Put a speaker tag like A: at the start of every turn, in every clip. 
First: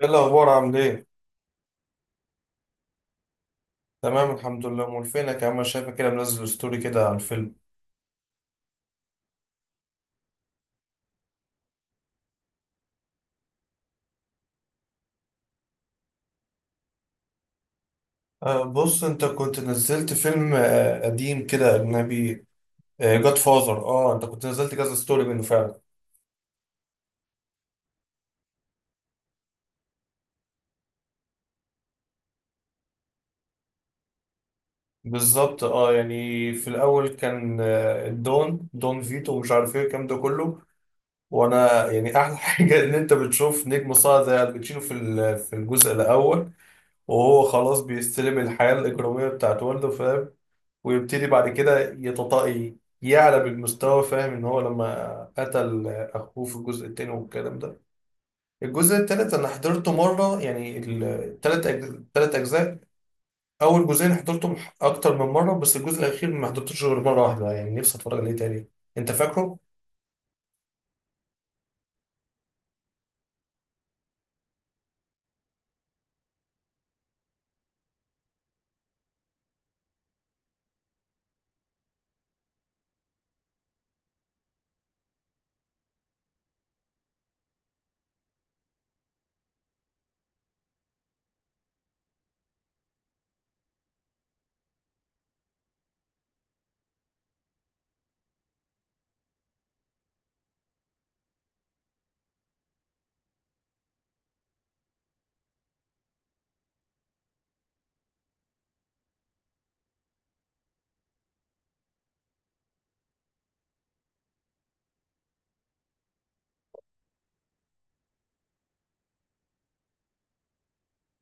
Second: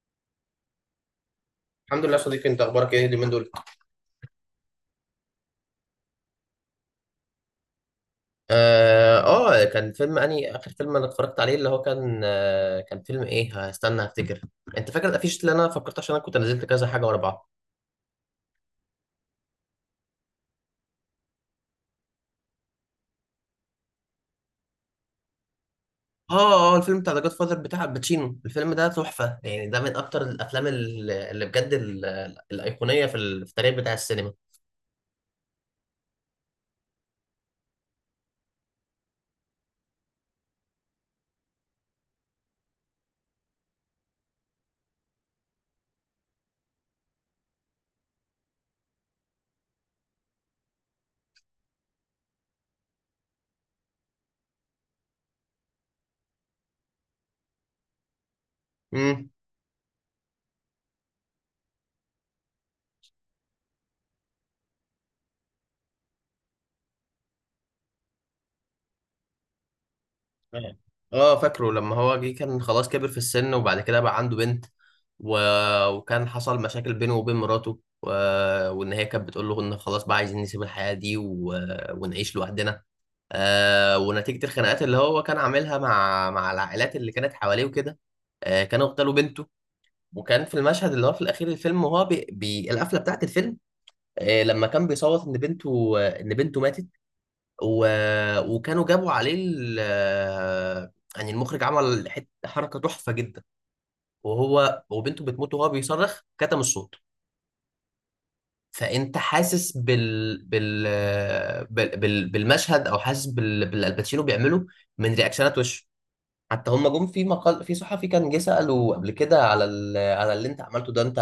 A: ايه الاخبار؟ عامل ايه؟
B: الحمد لله يا صديقي، انت اخبارك ايه اليومين دول؟
A: تمام الحمد لله. امال فينك يا عم؟ أنا شايفك كده منزل ستوري كده على الفيلم.
B: كان فيلم اني اخر فيلم انا اتفرجت عليه اللي هو كان كان فيلم ايه، هستنى هفتكر. انت فاكر الافيش اللي انا فكرت، عشان انا كنت نزلت كذا حاجه ورا بعض؟
A: أه بص، انت كنت نزلت فيلم قديم كده اجنبي. جاد فاذر. اه، انت كنت نزلت كذا ستوري منه فعلا.
B: اه الفيلم بتاع ذا جاد فاذر بتاع الباتشينو، الفيلم ده تحفه، يعني ده من اكتر الافلام اللي بجد الايقونيه في في التاريخ بتاع السينما.
A: بالظبط. اه يعني في الاول كان دون فيتو ومش عارف ايه الكلام ده كله. وانا يعني احلى حاجه ان انت بتشوف نجم صاعد زي الباتشينو في الجزء الاول، وهو خلاص بيستلم الحياه الاجراميه بتاعت والده، فاهم؟ ويبتدي بعد كده يتطاقي، يعلى بالمستوى. فاهم ان هو لما قتل اخوه في الجزء التاني والكلام ده. الجزء التالت انا حضرته مره، يعني التلات اجزاء. اول جزئين حضرتهم اكتر من مره، بس الجزء الاخير ما حضرتوش غير مره واحده. يعني نفسي اتفرج عليه تاني. انت فاكره؟
B: اه. فاكره لما هو جه كان خلاص كبر في السن، وبعد كده بقى عنده بنت، و... وكان حصل مشاكل بينه وبين مراته، وان هي كانت بتقول له ان خلاص بقى عايزين نسيب الحياة دي، ونعيش لوحدنا. ونتيجة الخناقات اللي هو كان عاملها مع العائلات اللي كانت حواليه وكده، كانوا اغتالوا بنته. وكان في المشهد اللي هو في الاخير الفيلم، وهو القفلة بتاعت الفيلم، لما كان بيصوت ان بنته ان بنته ماتت، و... وكانوا جابوا عليه ال... يعني المخرج عمل حته حركه تحفه جدا، وهو وبنته بتموت وهو بيصرخ كتم الصوت، فانت حاسس بالمشهد او حاسس بالالباتشينو بيعمله من رياكشنات وشه. حتى هم جم في مقال في صحفي كان جه سأله قبل كده على اللي انت عملته ده، انت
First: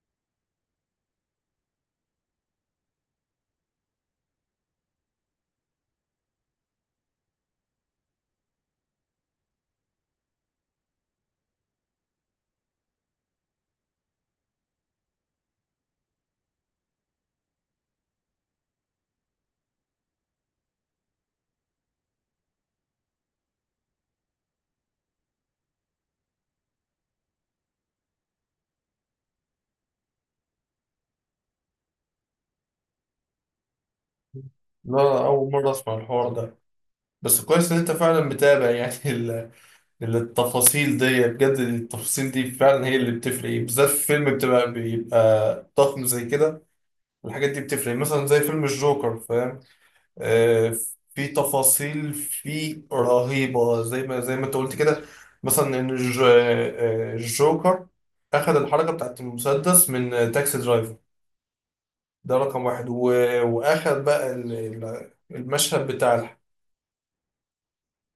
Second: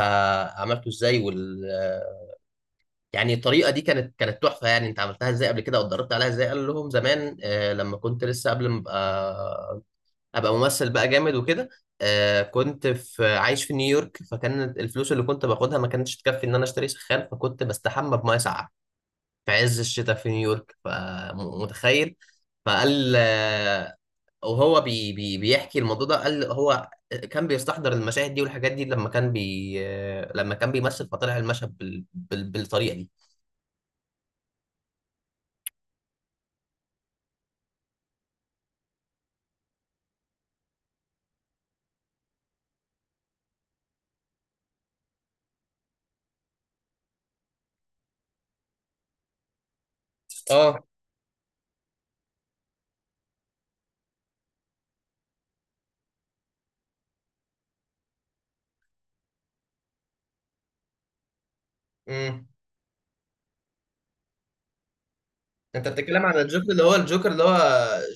B: عملته ازاي، يعني الطريقه دي كانت تحفه، يعني انت عملتها ازاي قبل كده، او اتدربت عليها ازاي؟ قال لهم زمان، لما كنت لسه قبل ما ابقى ممثل بقى جامد وكده، كنت في عايش في نيويورك، فكان الفلوس اللي كنت باخدها ما كانتش تكفي ان انا اشتري سخان، فكنت بستحمى بميه ساقعه في عز الشتاء في نيويورك، فمتخيل. فقال وهو بي بي بيحكي الموضوع ده، قال هو كان بيستحضر المشاهد دي والحاجات دي لما كان بيمثل، فطلع المشهد بالطريقه دي.
A: لا، اول مره اسمع الحوار ده. بس كويس ان انت فعلا متابع يعني التفاصيل دي. بجد التفاصيل دي فعلا هي اللي بتفرق، بالذات في فيلم بيبقى ضخم زي كده. الحاجات دي بتفرق مثلا زي فيلم الجوكر، فاهم؟ آه.
B: اه.
A: في تفاصيل فيه رهيبة زي ما انت قلت كده. مثلا ان الجوكر اخذ الحركة بتاعت المسدس من تاكسي درايفر. ده
B: امم.
A: رقم واحد، واخد بقى المشهد
B: انت
A: بتاع
B: بتتكلم عن الجوكر اللي هو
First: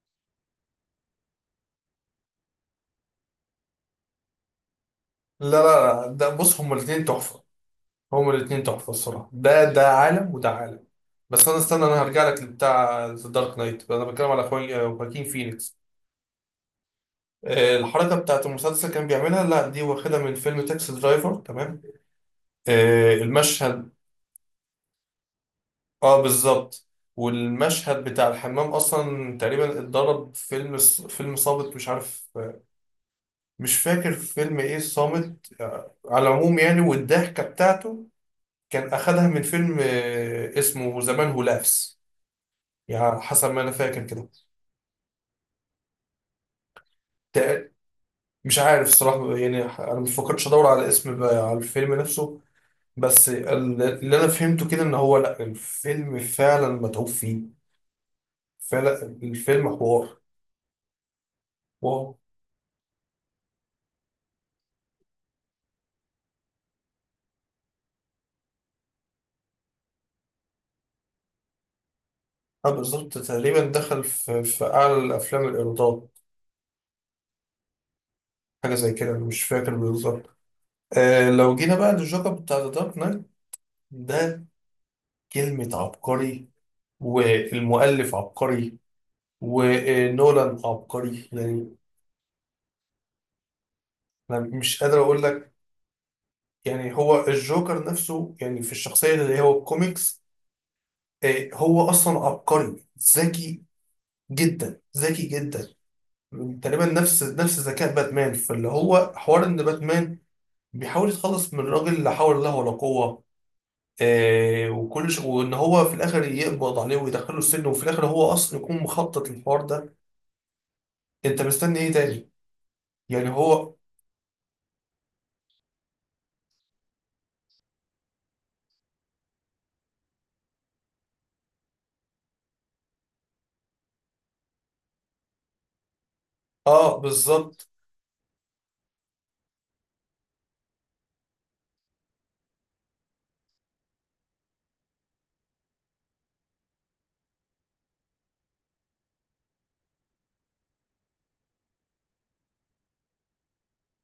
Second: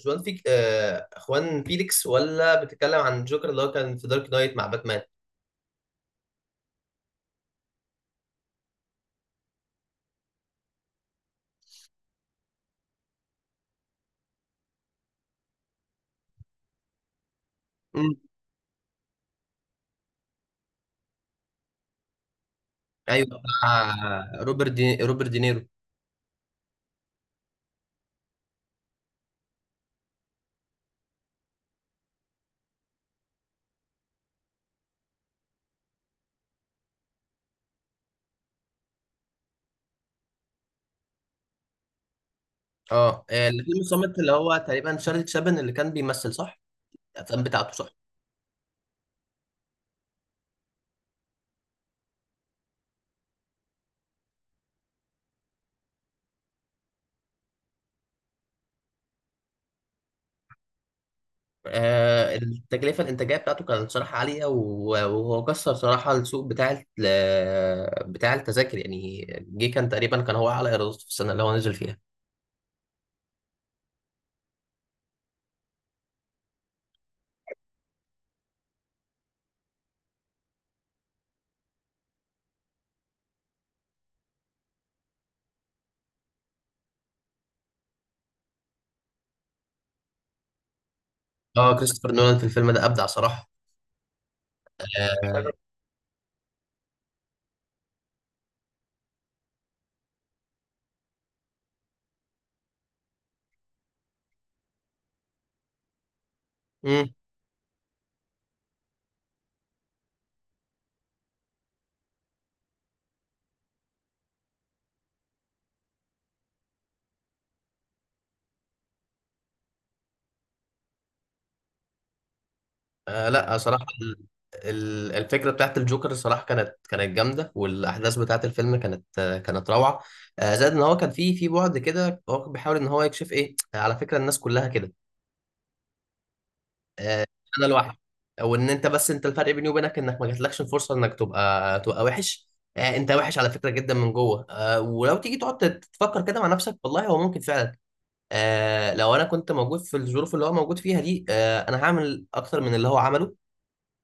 B: جوان فيك، اخوان فيليكس، ولا بتتكلم عن الجوكر اللي هو كان في دارك نايت مع باتمان؟
A: لا، لا، لا، ده بص. هما الاتنين تحفة، هما الاتنين تحفة الصراحة. ده عالم وده عالم. بس انا استنى، انا هرجع لك لبتاع ذا دارك نايت. انا بتكلم على اخوي خواكين فينيكس. الحركة
B: مم.
A: بتاعت المسلسل كان بيعملها، لا دي واخدة من فيلم تاكسي درايفر، تمام؟
B: ايوه،
A: المشهد.
B: بتاع روبرت دينيرو.
A: اه بالظبط. والمشهد بتاع الحمام اصلا تقريبا اتضرب فيلم، فيلم صامت، مش عارف. مش فاكر فيلم ايه صامت. على العموم يعني. والضحكة بتاعته كان اخدها من فيلم اسمه زمان هو لافس، يعني حسب ما
B: اللي
A: انا
B: في
A: فاكر
B: المصمت
A: كده.
B: اللي هو تقريبا شارلي تشابن اللي كان بيمثل، صح؟ الافلام بتاعته،
A: تق-
B: صح.
A: مش عارف الصراحة. يعني انا مفكرتش ادور على اسم بقى على الفيلم نفسه. بس اللي انا فهمته كده، ان هو لا الفيلم فعلا متعوب فيه. فعلا الفيلم حوار. واو.
B: التكلفه الانتاجيه بتاعته كانت صراحه عاليه، وهو كسر صراحه السوق بتاع التذاكر، يعني جه كان تقريبا كان هو اعلى ايرادات في السنه اللي هو نزل فيها.
A: انا بالظبط تقريبا دخل في اعلى الافلام الايرادات، حاجه زي كده. أنا مش فاكر بالظبط. آه، لو جينا بقى للجوكر بتاع ذا دارك نايت ده، كلمه عبقري، والمؤلف عبقري، ونولان عبقري يعني.
B: اه كريستوفر نولان في الفيلم ده ابدع صراحه.
A: انا مش قادر اقول لك.
B: آه.
A: يعني هو الجوكر نفسه، يعني في الشخصيه اللي هو الكوميكس، هو اصلا عبقري. ذكي جدا، ذكي جدا. تقريبا
B: امم.
A: نفس ذكاء باتمان، فاللي هو حوار ان باتمان بيحاول يتخلص من الراجل، لا حول له ولا قوة. وان هو في الاخر يقبض عليه ويدخله السجن، وفي الاخر هو اصلا يكون مخطط للحوار ده. انت مستني ايه تاني؟ يعني
B: لا
A: هو.
B: صراحة الفكرة بتاعت الجوكر صراحة كانت جامدة، والأحداث بتاعت الفيلم كانت كانت روعة. زائد إن هو كان في بعد كده هو كان بيحاول إن هو يكشف إيه، على فكرة الناس كلها كده.
A: اه
B: آه. أنا
A: بالظبط.
B: لوحدي. وإن أنت، بس أنت، الفرق بيني وبينك إنك ما جاتلكش الفرصة إنك تبقى وحش. أنت وحش على فكرة جدا من جوه، ولو تيجي تقعد تفكر كده مع نفسك، والله هو ممكن فعلا. لو أنا كنت موجود في الظروف اللي هو موجود فيها دي، أنا هعمل أكتر من اللي هو عمله.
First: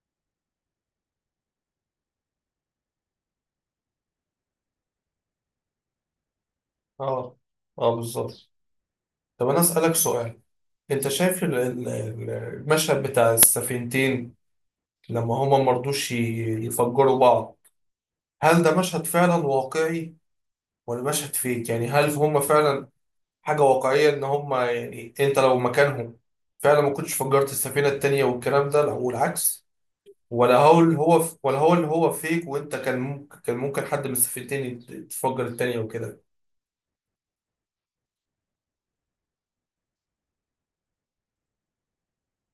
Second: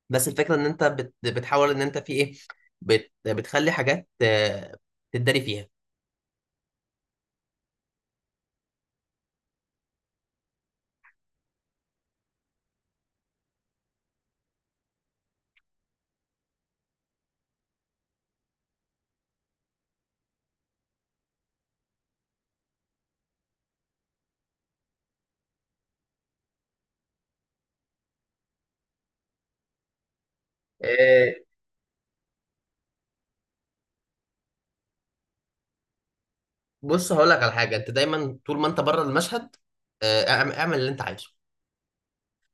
B: بس الفكره ان انت بتحاول ان انت في ايه، بتخلي حاجات تتداري فيها.
A: اه، اه بالظبط. طب انا اسالك سؤال. انت شايف المشهد بتاع السفينتين لما هما مرضوش يفجروا بعض؟ هل ده مشهد فعلا واقعي ولا مشهد فيك؟ يعني هل هم فعلا حاجة واقعية ان هم، يعني انت لو مكانهم فعلا ما كنتش فجرت السفينة التانية والكلام ده، والعكس؟ ولا هو اللي هو،
B: آه،
A: فيك، وانت كان ممكن حد من السفينتين تفجر التانية وكده؟
B: بص هقول لك على حاجه، انت دايما طول ما انت بره المشهد اعمل اللي انت عايزه.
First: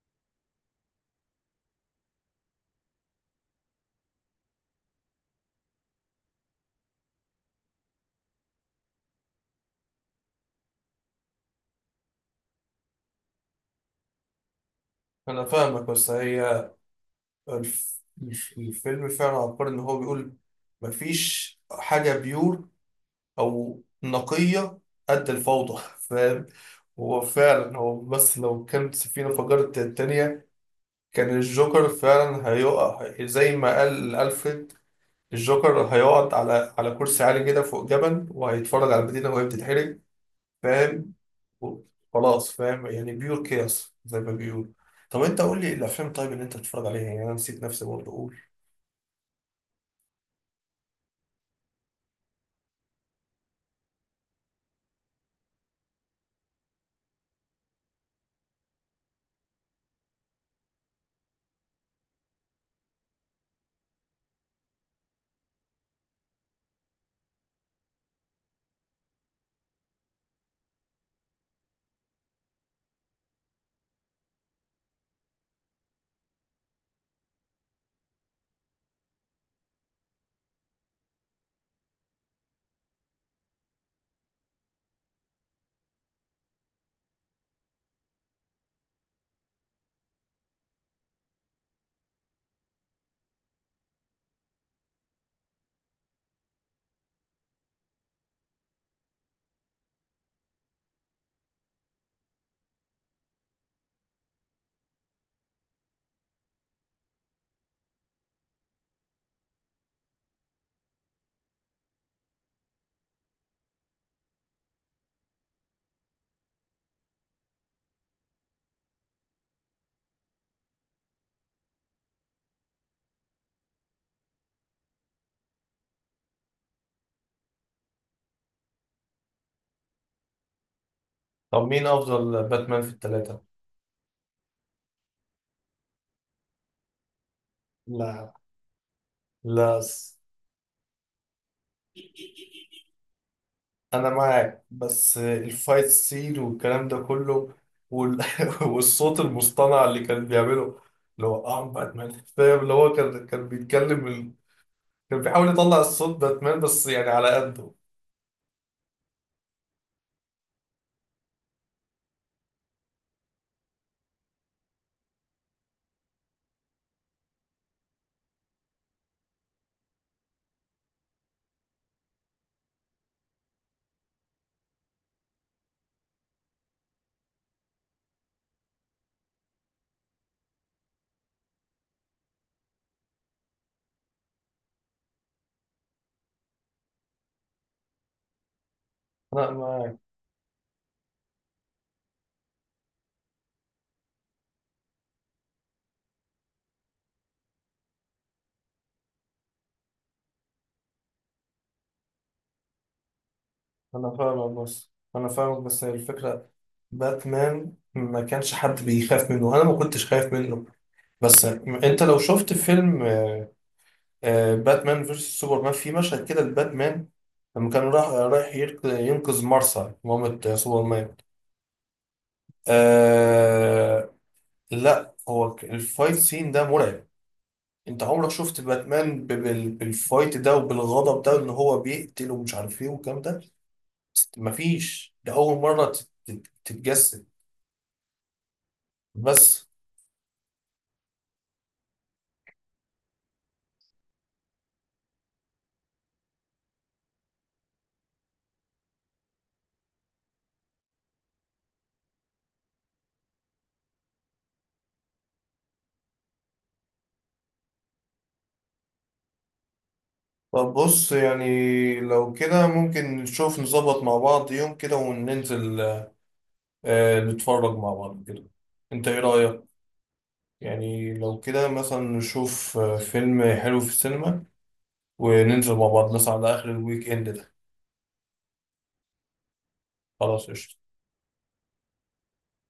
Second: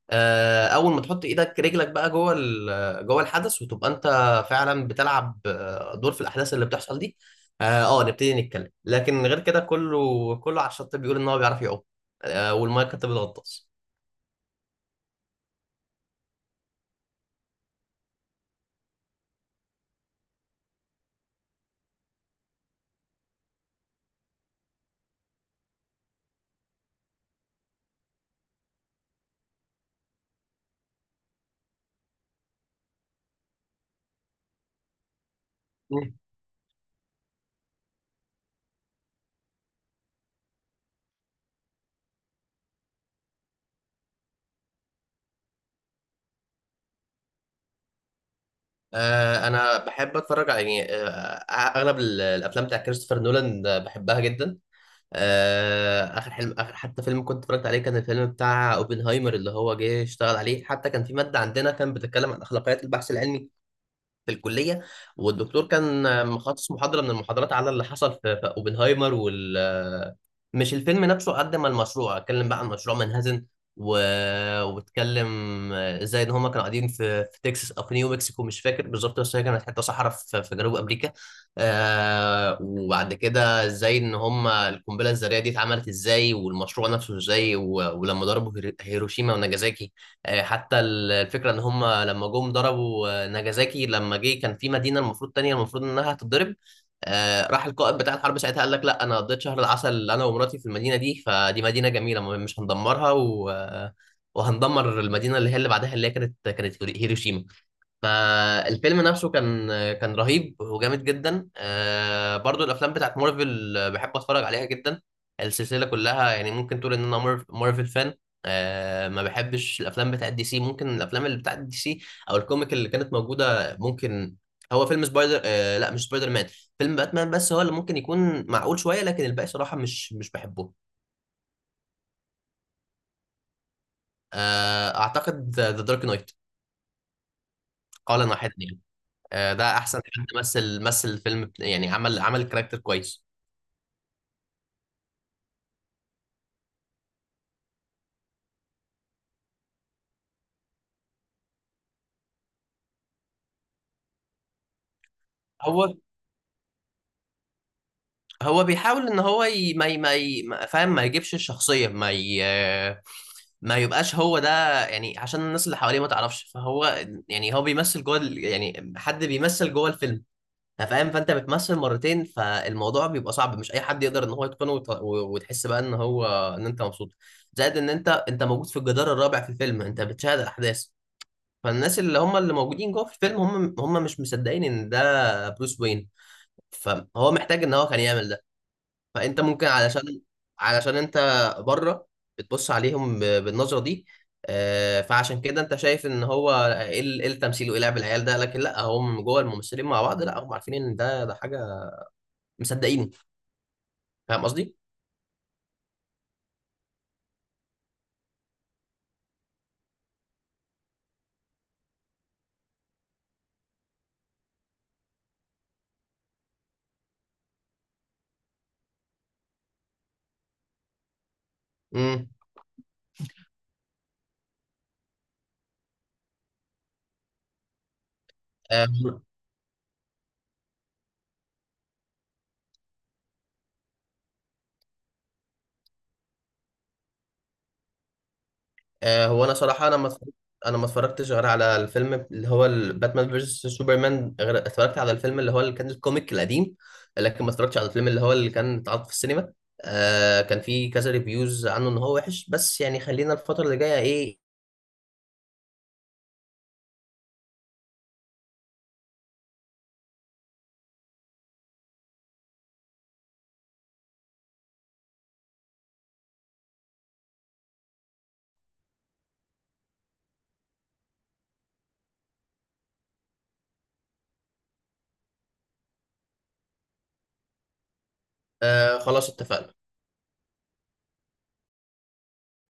B: اول ما تحط ايدك رجلك بقى جوه جوه الحدث، وتبقى انت فعلا بتلعب دور في الاحداث اللي بتحصل دي. اه. نبتدي نتكلم، لكن غير كده كله على الشط بيقول ان هو بيعرف يعوم، والميه كانت بتغطس.
A: انا فاهمك، بس هي الف- الفيلم فعلا عبقري، ان هو بيقول مفيش حاجة بيور او نقية قد الفوضى، فاهم؟ هو فعلا. هو بس لو كانت السفينة فجرت التانية، كان الجوكر فعلا هيقع زي ما قال ألفريد. الجوكر هيقعد على كرسي عالي كده فوق جبل، وهيتفرج على المدينة وهي بتتحرق، فاهم؟ و- خلاص، فاهم؟ يعني بيور كياس زي ما بيقول. طب انت قول لي الافلام، طيب، اللي انت بتتفرج عليها. يعني انا نسيت نفسي برضه اقول.
B: انا بحب اتفرج على، يعني، اغلب الافلام بتاع كريستوفر نولان، بحبها جدا. اخر حتى فيلم كنت اتفرجت عليه كان الفيلم بتاع اوبنهايمر، اللي هو جه اشتغل عليه. حتى كان في ماده عندنا كان بتتكلم عن اخلاقيات البحث العلمي في الكليه، والدكتور كان مخصص محاضره من المحاضرات على اللي حصل في اوبنهايمر مش الفيلم نفسه قد ما المشروع، اتكلم بقى عن مشروع منهزم، و... واتكلم ازاي ان هما كانوا قاعدين في تكساس او في نيو مكسيكو، مش فاكر بالظبط، بس هي كانت حته صحراء في جنوب امريكا. وبعد كده ازاي ان هما القنبله الذريه دي اتعملت ازاي والمشروع نفسه ازاي، ولما ضربوا هيروشيما وناجازاكي. حتى الفكرة ان هم لما جم ضربوا ناجازاكي، لما جه كان في مدينة المفروض تانية المفروض انها هتتضرب، راح القائد بتاع الحرب ساعتها قال لك لا، انا قضيت شهر العسل انا ومراتي في المدينة دي، فدي مدينة جميلة مش هندمرها، و... آه، وهندمر المدينة اللي هي اللي بعدها، اللي هي كانت هيروشيما. فالفيلم نفسه كان رهيب وجامد جدا. برضو الافلام بتاعت مارفل بحب اتفرج عليها جدا، السلسله كلها، يعني ممكن تقول ان انا مارفل فان. ما بحبش الافلام بتاعت دي سي، ممكن الافلام اللي بتاعت دي سي او الكوميك اللي كانت موجوده، ممكن هو فيلم سبايدر آه، لا، مش سبايدر مان، فيلم باتمان، بس هو اللي ممكن يكون معقول شويه، لكن الباقي صراحه مش بحبه.
A: طب مين افضل باتمان في الثلاثة؟
B: اعتقد ذا دارك نايت قال
A: لا،
B: واحد. ده
A: لا،
B: احسن حد مثل الفيلم يعني عمل الكاركتر كويس.
A: انا معاك. بس الفايت سين والكلام ده كله، وال... والصوت المصطنع اللي كان بيعمله، اللي هو ام باتمان. فاهم، اللي هو كان بيتكلم كان بيحاول
B: هو
A: يطلع الصوت باتمان، بس يعني على قده.
B: هو بيحاول ان هو ي... ما ي... ما ي... ما- فاهم، ما يجيبش الشخصيه، ما يبقاش هو ده، يعني عشان الناس اللي حواليه ما تعرفش، فهو يعني هو بيمثل جوه يعني حد بيمثل جوه الفيلم، فاهم، فانت بتمثل مرتين، فالموضوع بيبقى صعب، مش اي حد يقدر ان هو يتقنه وتحس بقى ان هو ان انت مبسوط، زائد ان انت موجود في الجدار الرابع في الفيلم، انت بتشاهد الاحداث، فالناس اللي هم اللي موجودين جوه في الفيلم هم مش مصدقين ان ده بروس وين، فهو محتاج ان هو كان يعمل ده. فانت
A: انا
B: ممكن
A: معاك،
B: علشان انت بره بتبص عليهم بالنظره دي، فعشان كده انت شايف ان هو ايه إيه التمثيل وايه لعب العيال ده، لكن لا، هم جوه الممثلين مع بعض، لا، هم عارفين ان ده حاجه مصدقينه.
A: انا
B: فاهم
A: فاهمك.
B: قصدي؟
A: بس هي الفكره، باتمان ما كانش حد بيخاف منه، انا ما كنتش خايف منه. بس انت لو شفت فيلم باتمان فيرسس سوبرمان، في مشهد كده الباتمان لما كان راح رايح ينقذ مارسا، مامة سوبرمان.
B: امم.
A: آه، لا هو الفايت سين ده مرعب. انت عمرك شفت
B: آه،
A: باتمان بالفايت ده، وبالغضب ده، ان هو بيقتل ومش عارف ايه والكلام ده؟ مفيش، ده اول مرة تتجسد.
B: هو انا
A: بس
B: صراحه، انا ما اتفرجتش غير على الفيلم اللي هو باتمان فيرسس سوبرمان، غير اتفرجت على الفيلم اللي هو اللي كان الكوميك القديم، لكن ما اتفرجتش على الفيلم اللي هو اللي كان اتعرض في السينما. كان في كذا ريفيوز عنه ان هو وحش، بس يعني خلينا الفتره اللي جايه ايه.
A: طب بص يعني، لو كده ممكن نشوف نظبط مع بعض يوم كده وننزل نتفرج مع بعض كده. انت ايه رأيك؟ يعني لو كده مثلا نشوف فيلم حلو في السينما، وننزل مع بعض مثلا على آخر الويك إند ده.
B: خلاص اتفقنا.
A: خلاص قشطة.